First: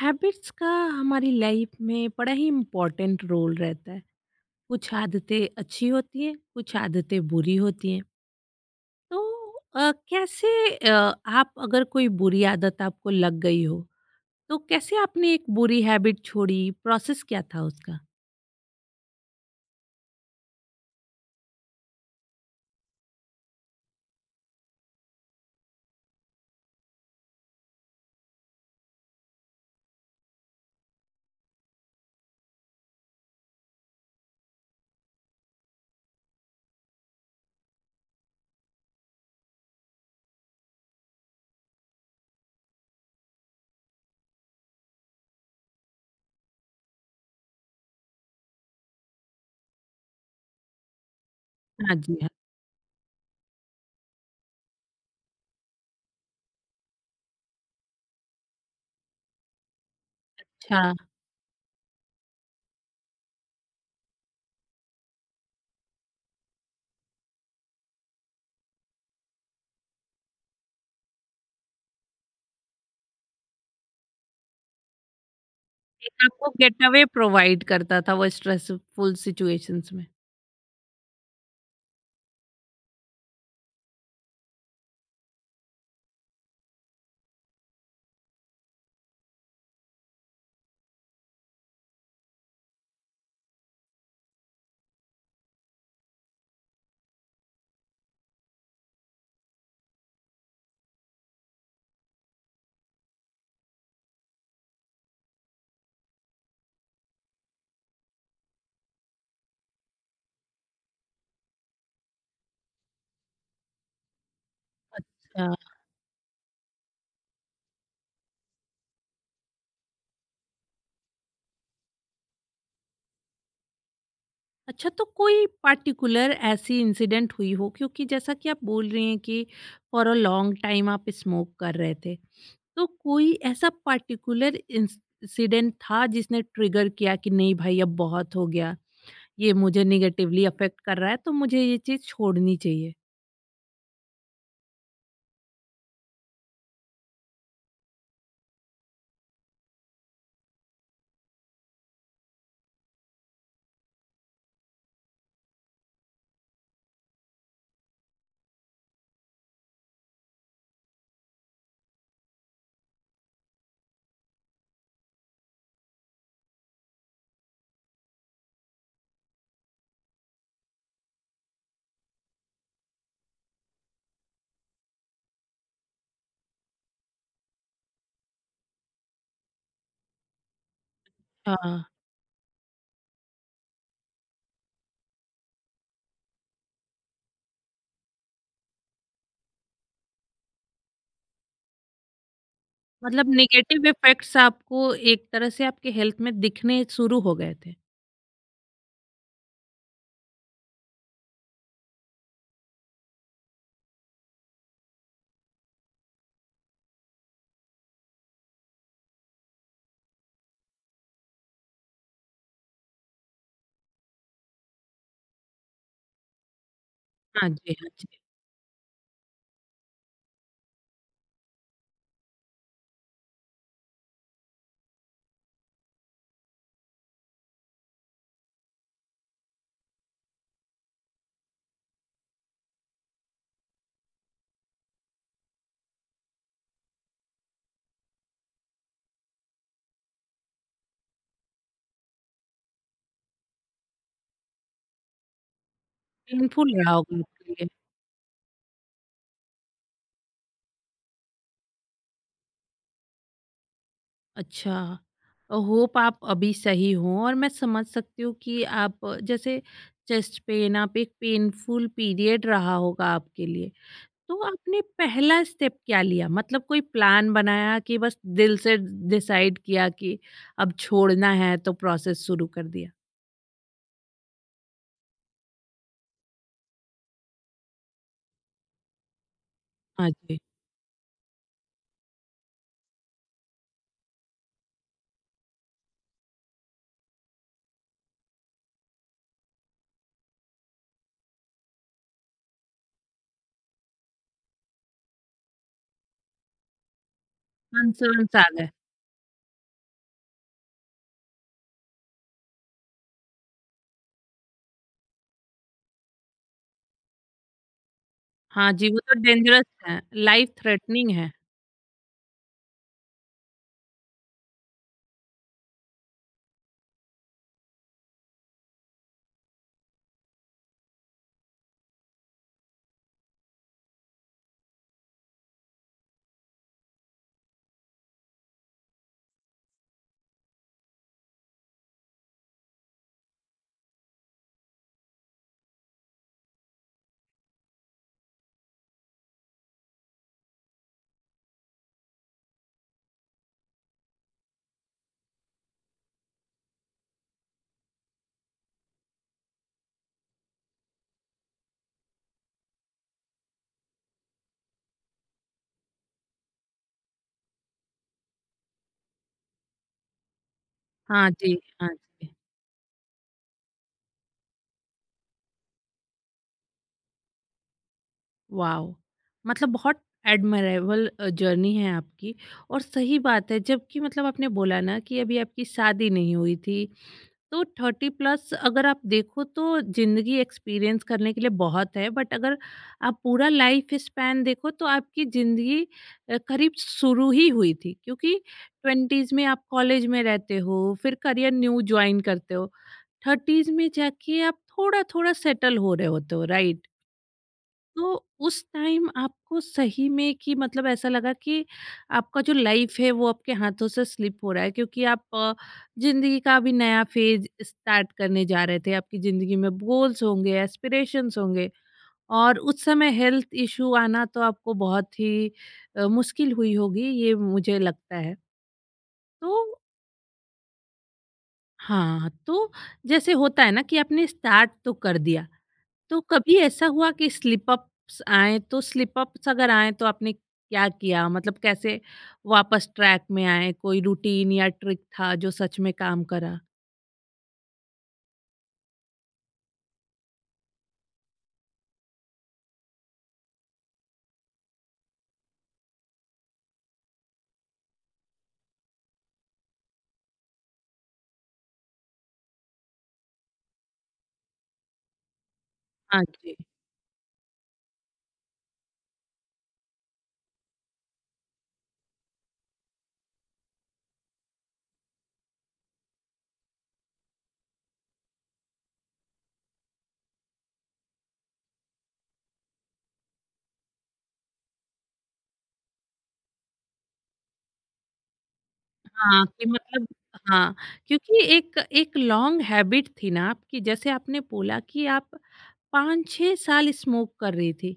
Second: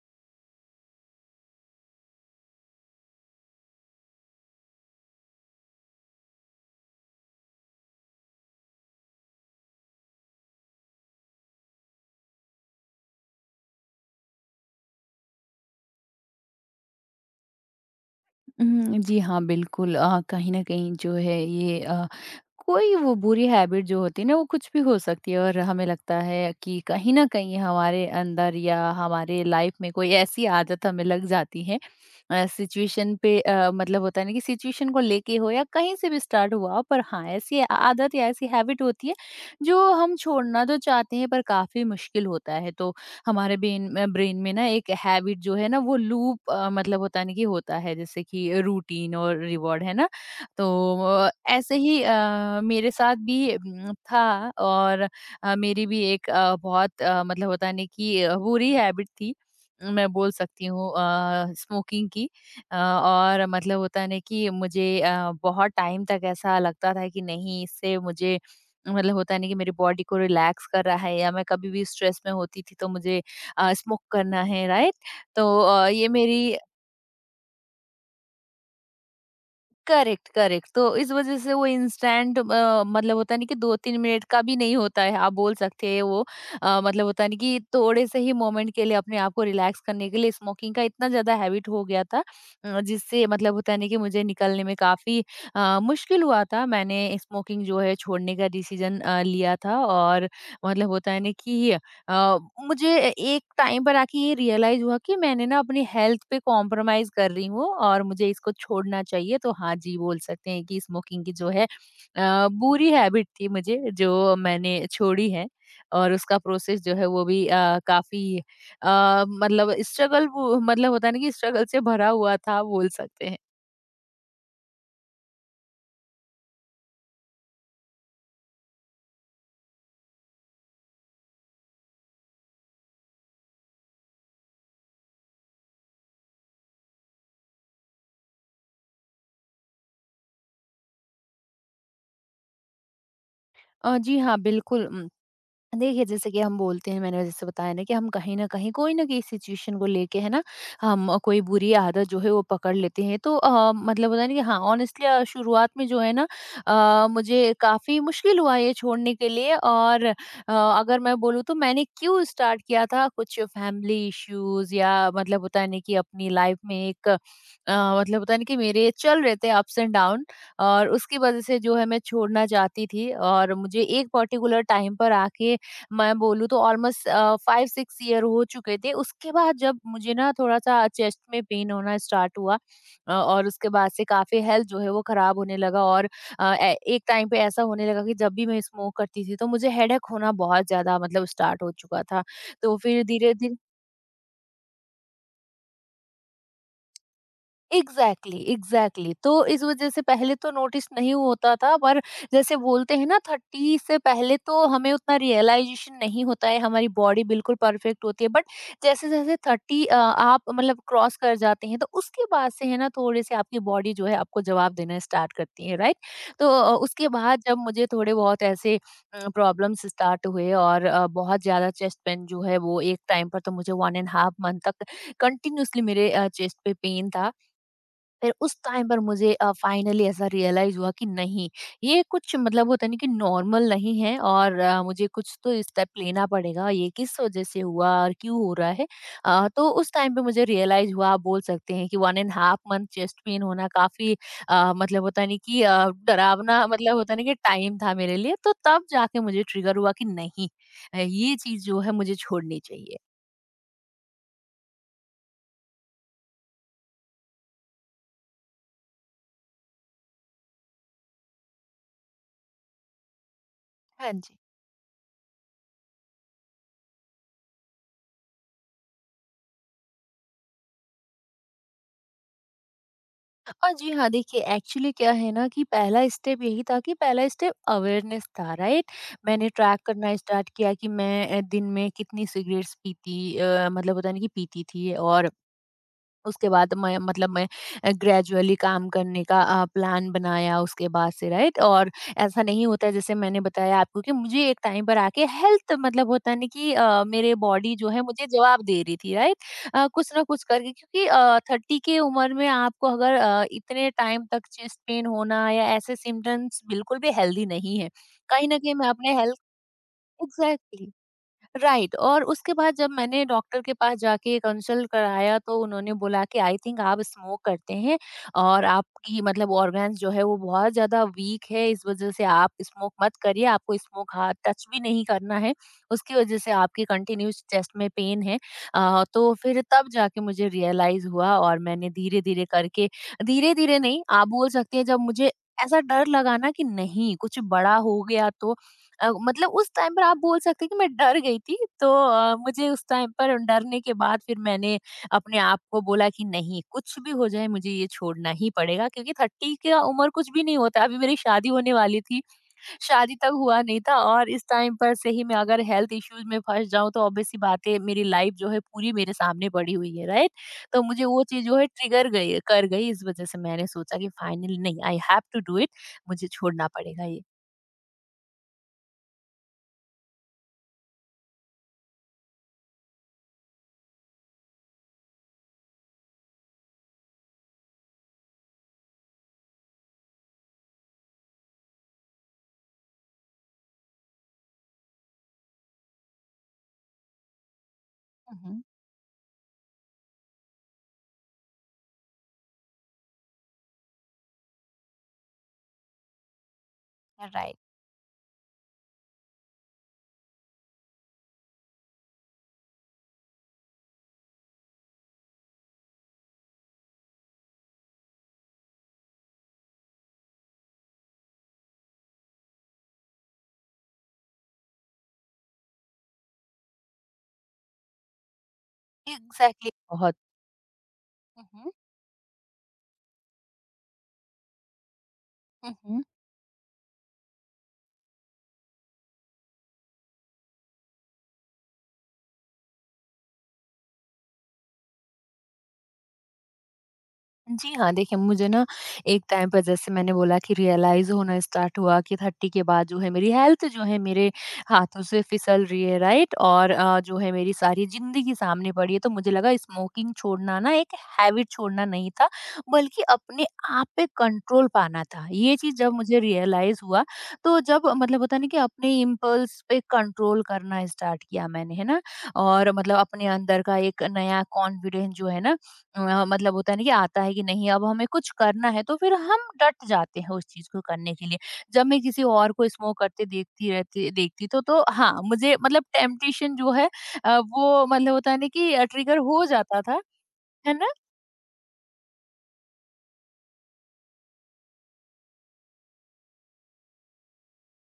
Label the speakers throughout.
Speaker 1: Habits का हमारी life में बड़ा ही इम्पोर्टेंट रोल रहता है। कुछ आदतें अच्छी होती हैं, कुछ आदतें बुरी होती हैं। तो कैसे, अ, आप अगर कोई बुरी आदत आपको लग गई हो, तो कैसे आपने एक बुरी हैबिट छोड़ी? प्रोसेस क्या था उसका?
Speaker 2: जी हाँ, बिल्कुल। कहीं न कहीं जो है ये, कोई वो बुरी हैबिट जो होती है ना, वो कुछ भी हो सकती है और हमें लगता है कि कहीं न कहीं हमारे अंदर या हमारे लाइफ में कोई ऐसी आदत हमें लग जाती है। सिचुएशन पे, मतलब होता है ना कि सिचुएशन को लेके हो या कहीं से भी स्टार्ट हुआ हो, पर हाँ, ऐसी आदत या ऐसी हैबिट होती है, जो हम छोड़ना तो चाहते हैं पर काफ़ी मुश्किल होता है। तो हमारे ब्रेन ब्रेन में ना एक हैबिट जो है ना वो लूप मतलब होता नहीं कि होता है, जैसे कि रूटीन और रिवॉर्ड है ना। तो ऐसे
Speaker 1: हाँ
Speaker 2: ही
Speaker 1: जी, हाँ।
Speaker 2: मेरे साथ भी था। और मेरी भी एक बहुत मतलब होता नहीं कि बुरी हैबिट थी, मैं बोल सकती हूँ,
Speaker 1: अच्छा।
Speaker 2: स्मोकिंग की। और मतलब होता है ना कि मुझे बहुत टाइम तक ऐसा लगता था कि नहीं इससे मुझे मतलब होता नहीं कि मेरी बॉडी को रिलैक्स कर रहा है, या मैं कभी भी स्ट्रेस में होती थी तो मुझे स्मोक करना है, राइट। तो ये
Speaker 1: एक आपको
Speaker 2: मेरी
Speaker 1: गेट अवे प्रोवाइड करता था वो स्ट्रेसफुल सिचुएशंस में।
Speaker 2: करेक्ट करेक्ट, तो इस वजह से वो इंस्टेंट मतलब होता नहीं कि दो तीन मिनट का भी नहीं होता है, आप बोल सकते हैं वो मतलब होता नहीं कि थोड़े से ही मोमेंट के लिए अपने आप को रिलैक्स करने के लिए, स्मोकिंग का इतना ज्यादा हैबिट हो गया था। जिससे मतलब होता नहीं कि मुझे निकलने में काफी मुश्किल हुआ था। मैंने स्मोकिंग जो है छोड़ने का डिसीजन लिया था, और मतलब होता है ना कि अ, मुझे ए एक टाइम पर आके ये रियलाइज़ हुआ कि मैंने ना अपनी हेल्थ पे कॉम्प्रोमाइज़ कर रही हूँ और मुझे इसको छोड़ना चाहिए। तो हाँ जी, बोल सकते हैं कि स्मोकिंग की जो है बुरी हैबिट थी मुझे, जो मैंने छोड़ी है।
Speaker 1: अच्छा।
Speaker 2: और उसका प्रोसेस जो है वो भी काफ़ी मतलब स्ट्रगल, वो मतलब होता है ना कि स्ट्रगल से भरा हुआ था, बोल सकते हैं।
Speaker 1: अच्छा, तो कोई पार्टिकुलर ऐसी इंसिडेंट हुई हो? क्योंकि जैसा कि आप बोल रही हैं कि फॉर अ लॉन्ग टाइम आप स्मोक कर रहे थे, तो कोई ऐसा पार्टिकुलर इंसिडेंट था जिसने ट्रिगर किया कि नहीं भाई, अब बहुत हो गया, ये मुझे निगेटिवली अफेक्ट कर रहा है, तो मुझे ये चीज़ छोड़नी चाहिए?
Speaker 2: जी हाँ, बिल्कुल। देखिए, जैसे कि हम बोलते हैं, मैंने जैसे बताया ना कि हम कहीं न कहीं, कोई ना कोई सिचुएशन को लेके है ना, हम कोई बुरी आदत जो है वो पकड़ लेते हैं। तो मतलब होता है ना कि हाँ, ऑनेस्टली शुरुआत में जो है ना मुझे काफ़ी मुश्किल हुआ ये छोड़ने के लिए। और अगर मैं बोलूँ तो मैंने क्यों स्टार्ट किया था, कुछ फैमिली इश्यूज़, या मतलब होता है ना कि अपनी लाइफ में एक मतलब होता है ना कि मेरे चल रहे थे अप्स एंड डाउन। और उसकी वज़ह से जो है मैं छोड़ना चाहती थी, और मुझे एक पर्टिकुलर टाइम पर आके मैं बोलूँ तो ऑलमोस्ट 5-6 ईयर हो चुके थे। उसके बाद जब मुझे ना थोड़ा-सा चेस्ट में पेन
Speaker 1: हाँ।
Speaker 2: होना स्टार्ट हुआ। और उसके बाद से काफ़ी हेल्थ जो है वो खराब होने लगा। और ए एक टाइम पे ऐसा होने लगा कि जब भी मैं स्मोक करती थी तो मुझे हेडेक होना बहुत ज़्यादा मतलब स्टार्ट हो चुका था। तो फिर
Speaker 1: मतलब
Speaker 2: धीरे-धीरे
Speaker 1: नेगेटिव इफेक्ट्स आपको एक तरह से आपके हेल्थ में दिखने शुरू हो गए थे।
Speaker 2: एग्जैक्टली एग्जैक्टली, तो इस वजह से पहले तो नोटिस नहीं होता था, पर जैसे बोलते हैं ना, 30 से पहले तो हमें उतना रियलाइजेशन नहीं होता है, हमारी बॉडी बिल्कुल परफेक्ट होती है, बट जैसे जैसे 30 आप मतलब क्रॉस कर जाते हैं, तो उसके बाद से है ना, थोड़े से आपकी बॉडी जो है आपको जवाब देना स्टार्ट करती है, राइट। तो उसके बाद
Speaker 1: हाँ
Speaker 2: जब
Speaker 1: जी,
Speaker 2: मुझे
Speaker 1: हाँ जी।
Speaker 2: थोड़े बहुत ऐसे प्रॉब्लम्स स्टार्ट हुए। और बहुत ज़्यादा चेस्ट पेन जो है वो एक टाइम पर तो मुझे वन एंड हाफ मंथ तक कंटिन्यूसली मेरे चेस्ट पे पेन था। फिर उस टाइम पर मुझे फाइनली ऐसा रियलाइज हुआ कि नहीं, ये कुछ मतलब होता नहीं कि नॉर्मल नहीं है। और मुझे कुछ तो स्टेप लेना पड़ेगा, ये किस वजह से हुआ और क्यों हो रहा है। तो उस टाइम पे मुझे रियलाइज हुआ, आप बोल सकते हैं कि one and half month chest pain होना काफी मतलब होता नहीं कि डरावना
Speaker 1: पेनफुल रहा
Speaker 2: मतलब होता
Speaker 1: होगा
Speaker 2: नहीं कि
Speaker 1: आपके लिए।
Speaker 2: टाइम था मेरे लिए। तो तब जाके मुझे ट्रिगर हुआ कि नहीं, ये चीज जो है मुझे छोड़नी चाहिए।
Speaker 1: अच्छा, होप आप अभी सही हो। और मैं समझ सकती हूँ कि आप, जैसे चेस्ट पेन, आप एक पेनफुल पीरियड रहा होगा आपके लिए।
Speaker 2: हाँ जी।
Speaker 1: तो आपने पहला स्टेप क्या लिया? मतलब कोई प्लान बनाया कि बस दिल से डिसाइड किया कि अब छोड़ना है तो प्रोसेस शुरू कर दिया?
Speaker 2: और जी हाँ, देखिए एक्चुअली क्या है ना कि पहला स्टेप यही था कि पहला स्टेप अवेयरनेस था, राइट? मैंने ट्रैक
Speaker 1: हाँ
Speaker 2: करना
Speaker 1: जी।
Speaker 2: स्टार्ट किया कि मैं दिन में कितनी सिगरेट्स पीती मतलब होता है ना कि पीती थी। और उसके बाद मैं मतलब मैं ग्रेजुअली काम करने का प्लान बनाया उसके बाद से, राइट। और ऐसा नहीं होता है, जैसे मैंने बताया आपको कि मुझे एक टाइम पर आके हेल्थ मतलब होता है ना कि मेरे बॉडी जो है मुझे
Speaker 1: कंसर्न्स आ
Speaker 2: जवाब
Speaker 1: गए।
Speaker 2: दे रही थी, राइट। कुछ ना कुछ करके, क्योंकि 30 के उम्र में आपको अगर इतने टाइम तक चेस्ट पेन होना या ऐसे सिम्टम्स बिल्कुल भी हेल्दी नहीं है। कहीं ना
Speaker 1: हाँ
Speaker 2: कहीं मैं
Speaker 1: जी, वो
Speaker 2: अपने
Speaker 1: तो
Speaker 2: हेल्थ
Speaker 1: डेंजरस है, लाइफ
Speaker 2: एग्जैक्टली,
Speaker 1: थ्रेटनिंग है।
Speaker 2: राइट। और उसके बाद जब मैंने डॉक्टर के पास जाके कंसल्ट कराया तो उन्होंने बोला कि आई थिंक आप स्मोक करते हैं, और आपकी मतलब ऑर्गन्स जो है वो बहुत ज़्यादा वीक है, इस वजह से आप स्मोक मत करिए, आपको स्मोक हाथ टच भी नहीं करना है, उसकी वजह से आपकी कंटिन्यूस चेस्ट में पेन है। तो फिर तब जाके मुझे रियलाइज हुआ। और मैंने धीरे धीरे करके, धीरे धीरे नहीं आप बोल सकते हैं, जब मुझे ऐसा डर लगा ना कि नहीं कुछ बड़ा हो गया, तो मतलब उस टाइम पर आप बोल सकते हैं कि मैं डर गई थी। तो मुझे उस टाइम पर डरने के बाद फिर मैंने अपने आप को बोला कि नहीं कुछ भी हो जाए, मुझे ये छोड़ना ही पड़ेगा, क्योंकि थर्टी का उम्र कुछ भी नहीं होता। अभी मेरी शादी होने वाली थी, शादी तक हुआ नहीं था, और इस टाइम पर से ही मैं अगर हेल्थ इश्यूज में फंस जाऊं तो ऑब्वियस सी बात है, मेरी लाइफ जो है पूरी मेरे सामने पड़ी हुई है, राइट। तो मुझे वो
Speaker 1: हाँ
Speaker 2: चीज
Speaker 1: जी,
Speaker 2: जो है
Speaker 1: हाँ
Speaker 2: ट्रिगर
Speaker 1: जी।
Speaker 2: गई कर गई, इस वजह से मैंने सोचा कि फाइनली, नहीं, I have to do it, मुझे छोड़ना पड़ेगा ये।
Speaker 1: वाओ! मतलब बहुत एडमायरेबल जर्नी है आपकी। और सही बात है, जबकि मतलब आपने बोला ना कि अभी आपकी शादी नहीं हुई थी, तो 30 प्लस अगर आप देखो तो ज़िंदगी एक्सपीरियंस करने के लिए बहुत है, बट अगर आप पूरा लाइफ स्पैन देखो तो आपकी ज़िंदगी करीब शुरू ही हुई थी। क्योंकि
Speaker 2: हम्म।
Speaker 1: 20s में आप कॉलेज में रहते हो, फिर करियर न्यू जॉइन करते हो, 30s में जाके आप थोड़ा-थोड़ा सेटल हो रहे होते हो, राइट?
Speaker 2: राइट।
Speaker 1: तो उस टाइम आपको सही में कि मतलब ऐसा लगा कि आपका जो लाइफ है वो आपके हाथों से स्लिप हो रहा है, क्योंकि आप, जिंदगी का अभी नया फेज स्टार्ट करने जा रहे थे। आपकी जिंदगी में गोल्स होंगे, एस्पिरेशंस होंगे, और उस समय हेल्थ इशू आना तो आपको बहुत ही मुश्किल हुई होगी, ये मुझे लगता है। तो
Speaker 2: एग्जैक्टली, बहुत। हुँ, हुँ,
Speaker 1: हाँ, तो जैसे होता है ना कि आपने स्टार्ट तो कर दिया,
Speaker 2: हुँ,
Speaker 1: तो कभी ऐसा हुआ कि स्लिप अप्स आए? तो स्लिप अप्स अगर आए तो आपने क्या किया? मतलब कैसे वापस ट्रैक में आए? कोई रूटीन या ट्रिक था जो सच में काम करा?
Speaker 2: जी हाँ। देखिए, मुझे ना एक टाइम पर जैसे मैंने बोला कि रियलाइज़ होना स्टार्ट हुआ कि 30 के बाद जो है मेरी हेल्थ जो है मेरे हाथों से फिसल रही है, राइट? और जो है मेरी सारी ज़िंदगी सामने पड़ी है। तो मुझे लगा स्मोकिंग छोड़ना ना एक हैबिट छोड़ना नहीं था, बल्कि अपने आप पे कंट्रोल पाना था। ये चीज़ जब मुझे
Speaker 1: हाँ जी।
Speaker 2: रियलाइज़ हुआ, तो जब मतलब होता है ना कि अपने इम्पल्स पे कंट्रोल करना स्टार्ट किया मैंने, है ना? और मतलब अपने अंदर का एक नया कॉन्फिडेंस जो है ना, मतलब होता है ना कि आता है कि नहीं अब हमें कुछ करना है, तो फिर हम डट जाते हैं उस चीज को करने के लिए। जब मैं किसी और को स्मोक करते देखती तो हाँ मुझे मतलब टेम्पटेशन जो है वो मतलब होता है ना कि ट्रिगर हो
Speaker 1: हाँ, कि
Speaker 2: जाता था,
Speaker 1: मतलब।
Speaker 2: है
Speaker 1: हाँ,
Speaker 2: ना।
Speaker 1: क्योंकि एक एक लॉन्ग हैबिट थी ना आपकी, जैसे आपने बोला कि आप 5-6 साल स्मोक कर रही थी।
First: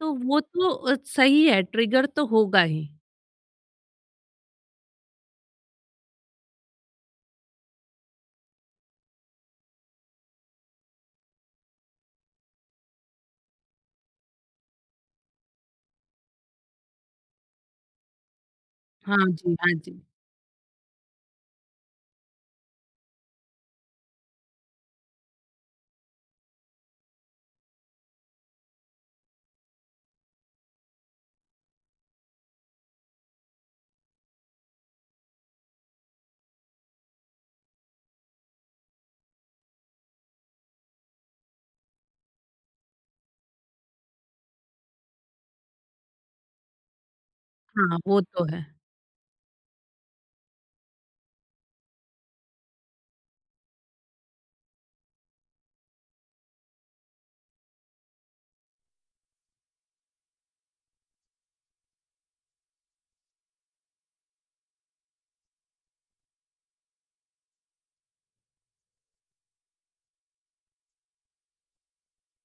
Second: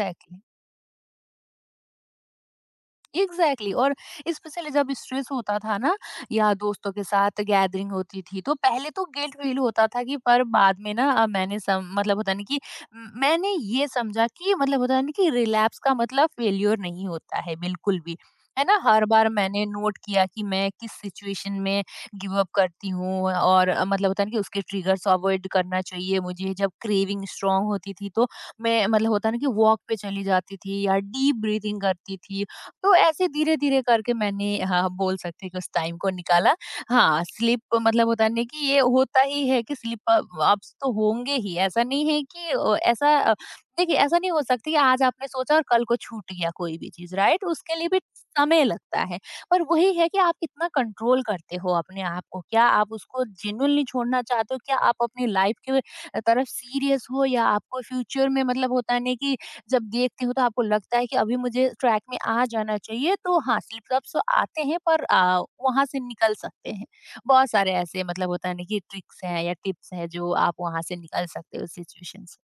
Speaker 1: तो वो तो सही है, ट्रिगर तो होगा ही।
Speaker 2: Exactly exactly। और स्पेशली जब स्ट्रेस होता था ना, या दोस्तों के साथ गैदरिंग होती थी, तो पहले तो गिल्ट फील होता था कि, पर बाद में ना मैंने मतलब होता नहीं कि मैंने ये समझा कि मतलब होता नहीं कि रिलैप्स का मतलब फेल्योर नहीं होता है बिल्कुल भी, है ना। हर
Speaker 1: हाँ
Speaker 2: बार
Speaker 1: जी,
Speaker 2: मैंने
Speaker 1: हाँ
Speaker 2: नोट
Speaker 1: जी।
Speaker 2: किया कि मैं किस सिचुएशन में गिव अप करती हूँ। और मतलब होता है ना कि उसके ट्रिगर्स अवॉइड करना चाहिए मुझे। जब क्रेविंग स्ट्रांग होती थी, तो मैं मतलब होता है ना कि वॉक पे चली जाती थी या डीप ब्रीथिंग करती थी। तो ऐसे धीरे-धीरे करके मैंने, हाँ, हम बोल सकते हैं कि उस टाइम को निकाला। हाँ, स्लिप मतलब होता है ना कि ये होता ही है कि स्लिप अप अप्स तो होंगे ही। ऐसा नहीं है कि ऐसा देखिए ऐसा नहीं हो सकता कि आज आपने सोचा और कल को छूट गया कोई भी चीज़, राइट? उसके लिए
Speaker 1: हाँ,
Speaker 2: भी
Speaker 1: वो तो
Speaker 2: समय
Speaker 1: है।
Speaker 2: लगता है। पर वही है कि आप कितना कंट्रोल करते हो अपने आप को, क्या आप उसको जेन्युइनली छोड़ना चाहते हो? क्या आप अपनी लाइफ के तरफ सीरियस हो या आपको फ्यूचर में मतलब होता है ना कि जब देखती हूँ तो आपको लगता है कि अभी मुझे ट्रैक में आ जाना चाहिए तो हाँ स्लिप-अप्स तो आते हैं पर वहाँ से निकल सकते हैं। बहुत सारे ऐसे मतलब होता है ना कि ट्रिक्स हैं या टिप्स हैं जो आप वहाँ से निकल सकते हो सिचुएशन से।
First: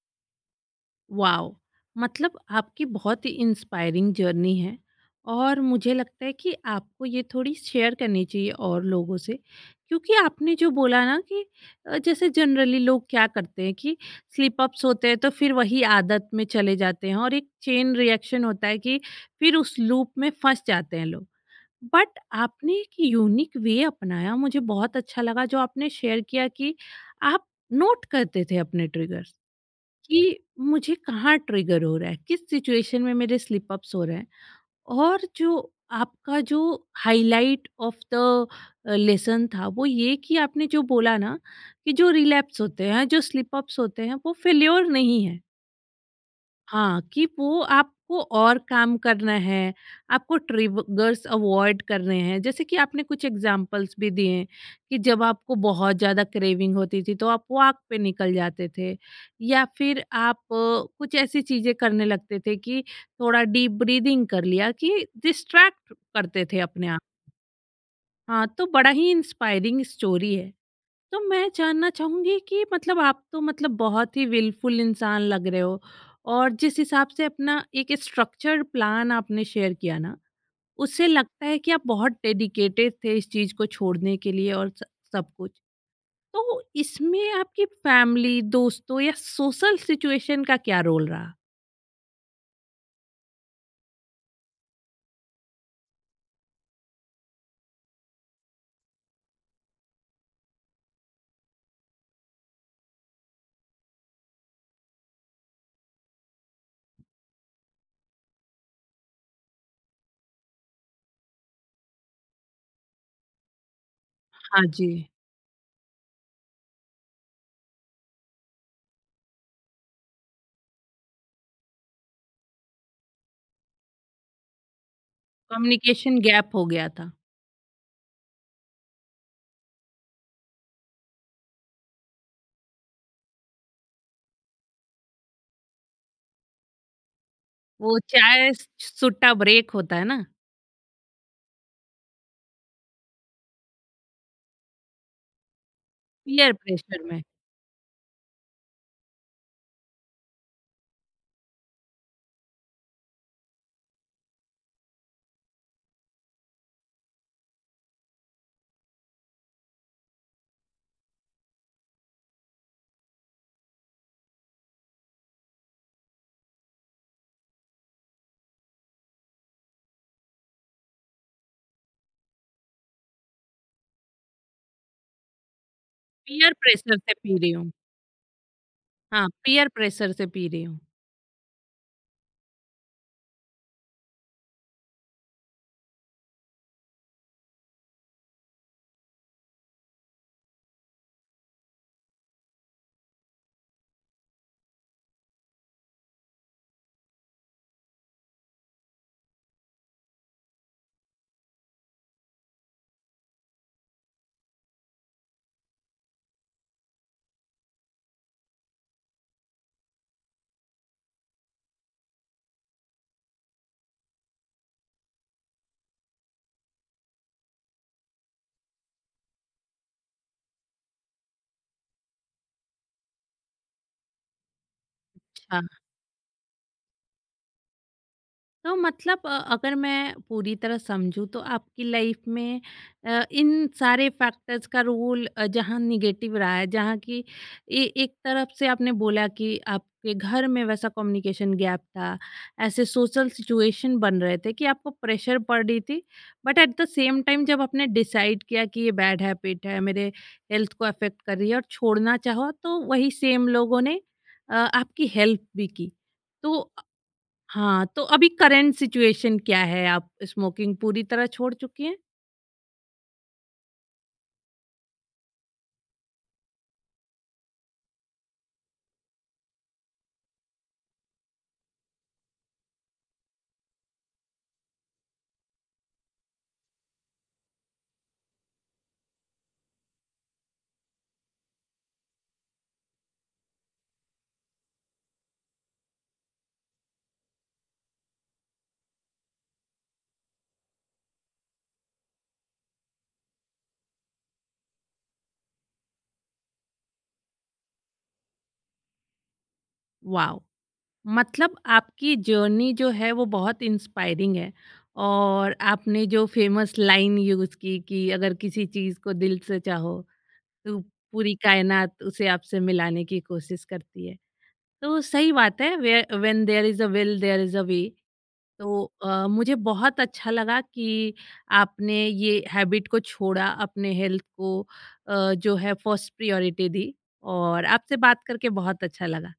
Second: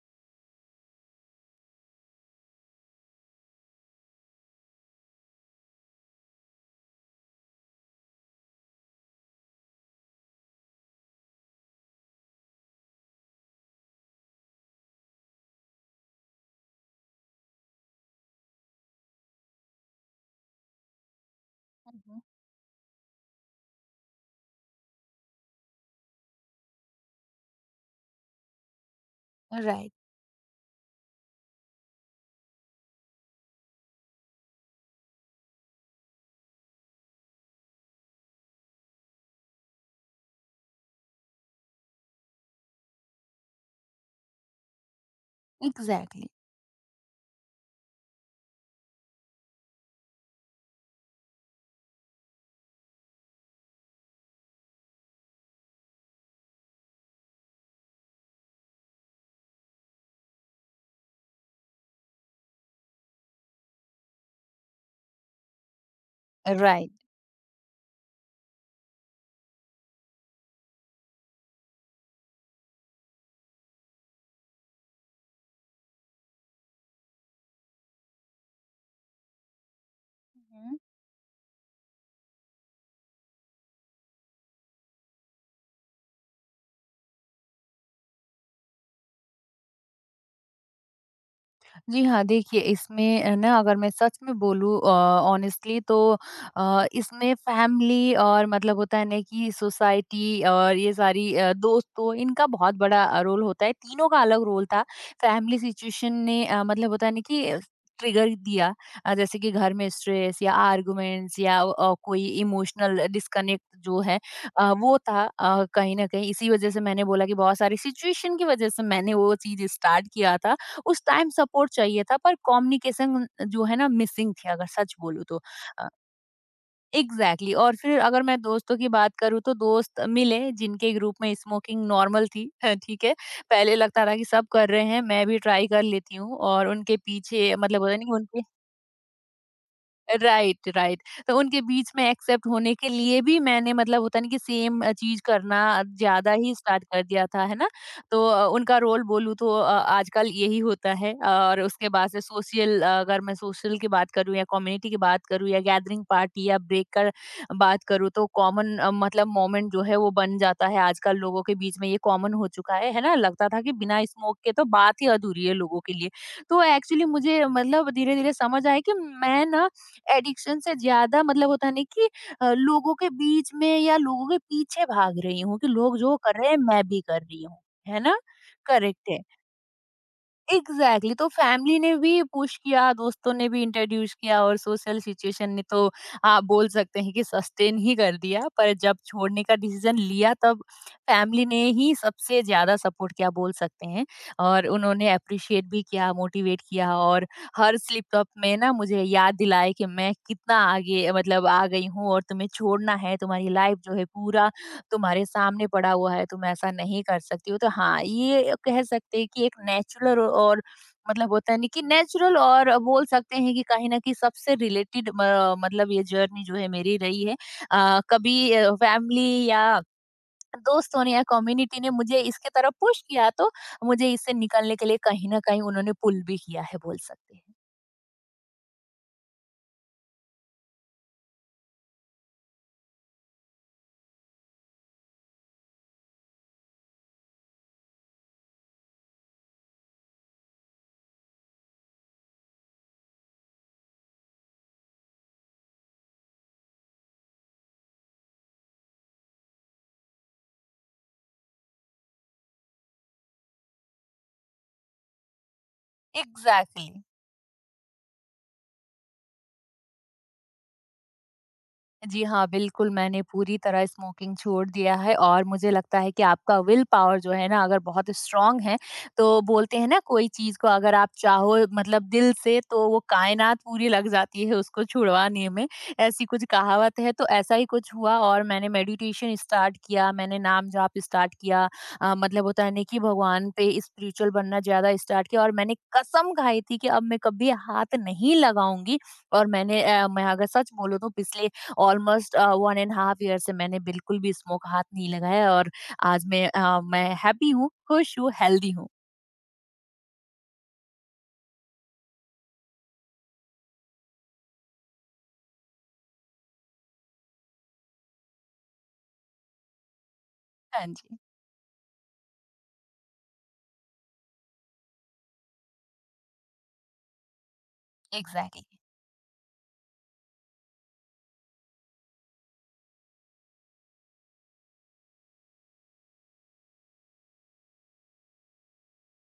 Speaker 1: वाओ! मतलब आपकी बहुत ही इंस्पायरिंग जर्नी है। और मुझे लगता है कि आपको ये थोड़ी शेयर करनी चाहिए और लोगों से, क्योंकि आपने जो बोला ना कि जैसे जनरली लोग क्या करते हैं कि स्लिप अप्स होते हैं तो फिर वही आदत में चले जाते हैं और एक चेन रिएक्शन होता है कि फिर उस लूप में फंस जाते हैं लोग।
Speaker 2: हुँ,
Speaker 1: बट
Speaker 2: हुँ।
Speaker 1: आपने एक यूनिक वे अपनाया, मुझे बहुत अच्छा लगा जो आपने शेयर किया कि आप नोट करते थे अपने ट्रिगर्स।
Speaker 2: राइट,
Speaker 1: कि मुझे कहाँ ट्रिगर हो रहा है, किस सिचुएशन में मेरे स्लिप अप्स हो रहे हैं। और जो आपका जो हाइलाइट ऑफ द लेसन था वो ये कि आपने जो बोला ना कि जो रिलैप्स होते हैं, जो स्लिप अप्स होते हैं वो फेल्योर नहीं है।
Speaker 2: एग्ज़ैक्टली।
Speaker 1: हाँ, कि वो आपको और काम करना है, आपको ट्रिगर्स अवॉइड करने हैं। जैसे कि आपने कुछ एग्ज़ाम्पल्स भी दिए कि जब आपको बहुत ज़्यादा क्रेविंग होती थी, तो आप वॉक पे निकल जाते थे या फिर आप कुछ ऐसी चीज़ें करने लगते थे कि थोड़ा डीप ब्रीदिंग कर लिया, कि डिस्ट्रैक्ट करते थे अपने
Speaker 2: राइट।
Speaker 1: आप। हाँ, तो बड़ा ही इंस्पायरिंग स्टोरी है। तो मैं जानना चाहूँगी कि मतलब आप तो मतलब बहुत ही विलफुल इंसान लग रहे हो, और जिस हिसाब से अपना एक स्ट्रक्चर्ड प्लान आपने शेयर किया ना,
Speaker 2: हुँ।
Speaker 1: उससे लगता है कि आप बहुत डेडिकेटेड थे इस चीज़ को छोड़ने के लिए और स सब कुछ। तो इसमें आपकी फैमिली, दोस्तों या सोशल सिचुएशन का क्या रोल रहा?
Speaker 2: जी हाँ, देखिए इसमें ना अगर मैं सच में बोलूँ ऑनेस्टली तो इसमें फैमिली और मतलब होता है ना कि सोसाइटी और ये सारी दोस्तों इनका बहुत बड़ा रोल होता है। तीनों का अलग रोल था। फैमिली सिचुएशन ने मतलब होता है ना कि ट्रिगर दिया जैसे कि घर में स्ट्रेस या आर्गुमेंट्स या कोई इमोशनल डिस्कनेक्ट जो है,
Speaker 1: हाँ जी।
Speaker 2: वो था। कहीं न कहीं इसी वज़ह से मैंने बोला कि बहुत सारी सिचुएशन की वज़ह से मैंने वो चीज़ स्टार्ट किया था। उस टाइम सपोर्ट चाहिए था पर कम्युनिकेशन जो है ना मिसिंग थी अगर सच बोलूँ तो। अ,
Speaker 1: कम्युनिकेशन गैप हो गया था।
Speaker 2: एग्ज़ैक्टली और फिर अगर मैं दोस्तों की बात करूँ तो दोस्त मिले जिनके ग्रुप में स्मोकिंग नॉर्मल थी ठीक है। पहले लगता था कि सब कर रहे हैं मैं भी ट्राई कर लेती हूँ और उनके पीछे मतलब होता
Speaker 1: वो
Speaker 2: नहीं उनके।
Speaker 1: चाय, स सुट्टा ब्रेक होता है ना?
Speaker 2: Right, right. तो उनके बीच में एक्सेप्ट होने के लिए भी मैंने मतलब होता नहीं कि सेम चीज़ करना ज़्यादा ही
Speaker 1: पीयर
Speaker 2: स्टार्ट
Speaker 1: प्रेशर
Speaker 2: कर
Speaker 1: में।
Speaker 2: दिया था, है ना? तो उनका रोल बोलूँ तो आजकल यही होता है और उसके बाद से सोशल अगर मैं सोशल की बात करूँ या कम्युनिटी की बात करूँ या गैदरिंग पार्टी या ब्रेक का बात करूँ तो कॉमन मतलब मोमेंट जो है वो बन जाता है। आजकल लोगों के बीच में ये कॉमन हो चुका है ना? लगता था कि बिना स्मोक के तो बात ही अधूरी है लोगों के लिए। तो एक्चुअली मुझे मतलब धीरे-धीरे समझ आया कि मैं ना एडिक्शन से ज़्यादा मतलब होता है ना कि लोगों के बीच में या लोगों के पीछे भाग रही हूँ कि लोग जो कर रहे
Speaker 1: पीयर
Speaker 2: हैं मैं
Speaker 1: प्रेशर
Speaker 2: भी
Speaker 1: से
Speaker 2: कर
Speaker 1: पी
Speaker 2: रही
Speaker 1: रही
Speaker 2: हूँ,
Speaker 1: हूँ।
Speaker 2: है ना? करेक्ट है।
Speaker 1: हाँ, पीयर प्रेशर से पी रही हूँ।
Speaker 2: Exactly exactly. तो फैमिली ने भी पुश किया, दोस्तों ने भी इंट्रोड्यूस किया और सोशल सिचुएशन ने तो आप बोल सकते हैं कि सस्टेन ही कर दिया। पर जब छोड़ने का डिसीजन लिया तब फैमिली ने ही सबसे ज़्यादा सपोर्ट किया बोल सकते हैं और उन्होंने एप्रिशिएट भी किया, मोटिवेट किया और हर स्लिप अप में ना मुझे याद दिलाए कि मैं कितना आगे मतलब आ गई हूँ और तुम्हें छोड़ना है, तुम्हारी लाइफ जो है पूरा तुम्हारे सामने पड़ा हुआ है, तुम ऐसा नहीं कर सकती हो। तो हाँ, ये कह सकते हैं कि एक नेचुरल और मतलब होता है ना कि नेचुरल और बोल सकते हैं कि कहीं न कहीं सबसे रिलेटेड म मतलब ये जर्नी जो है मेरी रही है। कभी फैमिली या दोस्तों ने या कम्युनिटी ने मुझे इसकी तरफ पुश किया तो मुझे इससे निकलने के लिए कहीं न
Speaker 1: हाँ,
Speaker 2: कहीं उन्होंने पुल भी किया है बोल सकते हैं।
Speaker 1: तो मतलब, अगर मैं पूरी तरह समझूँ तो आपकी लाइफ में, इन सारे फैक्टर्स का रोल, जहाँ निगेटिव रहा है, जहाँ की एक तरफ से आपने बोला कि आपके घर में वैसा कम्युनिकेशन गैप था, ऐसे सोशल सिचुएशन बन रहे थे कि आपको प्रेशर पड़ रही थी, but at the same time जब आपने डिसाइड किया कि ये बैड हैबिट है, मेरे हेल्थ को अफेक्ट कर रही है और छोड़ना चाहो, तो वही सेम लोगों ने आपकी हेल्प भी की। तो
Speaker 2: एग्ज़ैक्टली।
Speaker 1: हाँ, तो अभी करंट सिचुएशन क्या है? आप स्मोकिंग पूरी तरह छोड़ चुकी हैं?
Speaker 2: जी हाँ, बिल्कुल, मैंने पूरी तरह स्मोकिंग छोड़ दिया है और मुझे लगता है कि आपका विल पावर जो है ना अगर बहुत स्ट्रॉन्ग है, तो बोलते हैं ना कोई चीज़ को अगर आप चाहो मतलब दिल से तो वो कायनात पूरी लग जाती है उसको छुड़वाने में, ऐसी कुछ कहावत है। तो ऐसा ही कुछ हुआ और मैंने मेडिटेशन स्टार्ट किया, मैंने नाम जाप स्टार्ट किया मतलब होता है ना कि भगवान पे स्पिरिचुअल बनना ज़्यादा स्टार्ट किया और मैंने कसम खाई थी कि अब मैं कभी हाथ नहीं लगाऊँगी और मैं अगर सच बोलूँ तो पिछले ऑलमोस्ट 1 एंड हाफ ईयर से मैंने बिल्कुल भी स्मोक हाथ नहीं लगाया और आज मैं हैप्पी हूँ, खुश हूँ, हेल्दी हूँ।
Speaker 1: वॉव! मतलब आपकी जर्नी जो है वो बहुत इंस्पायरिंग है। और आपने जो फेमस लाइन यूज़ की कि अगर किसी चीज़ को दिल से चाहो, तो
Speaker 2: हाँ जी।
Speaker 1: पूरी कायनात उसे आपसे मिलाने की कोशिश करती है। तो सही बात है, where when there is a will there is a way.
Speaker 2: Exactly.
Speaker 1: तो मुझे बहुत अच्छा लगा कि आपने ये हैबिट को छोड़ा, अपने हेल्थ को जो है फर्स्ट प्रायोरिटी दी। और आपसे बात करके बहुत अच्छा लगा।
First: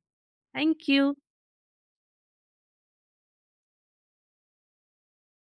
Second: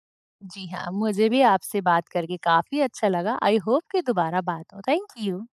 Speaker 2: जी
Speaker 1: थैंक
Speaker 2: हाँ।
Speaker 1: यू।
Speaker 2: मुझे भी आपसे बात करके काफ़ी अच्छा लगा। आई होप कि दोबारा बात हो। Thank you.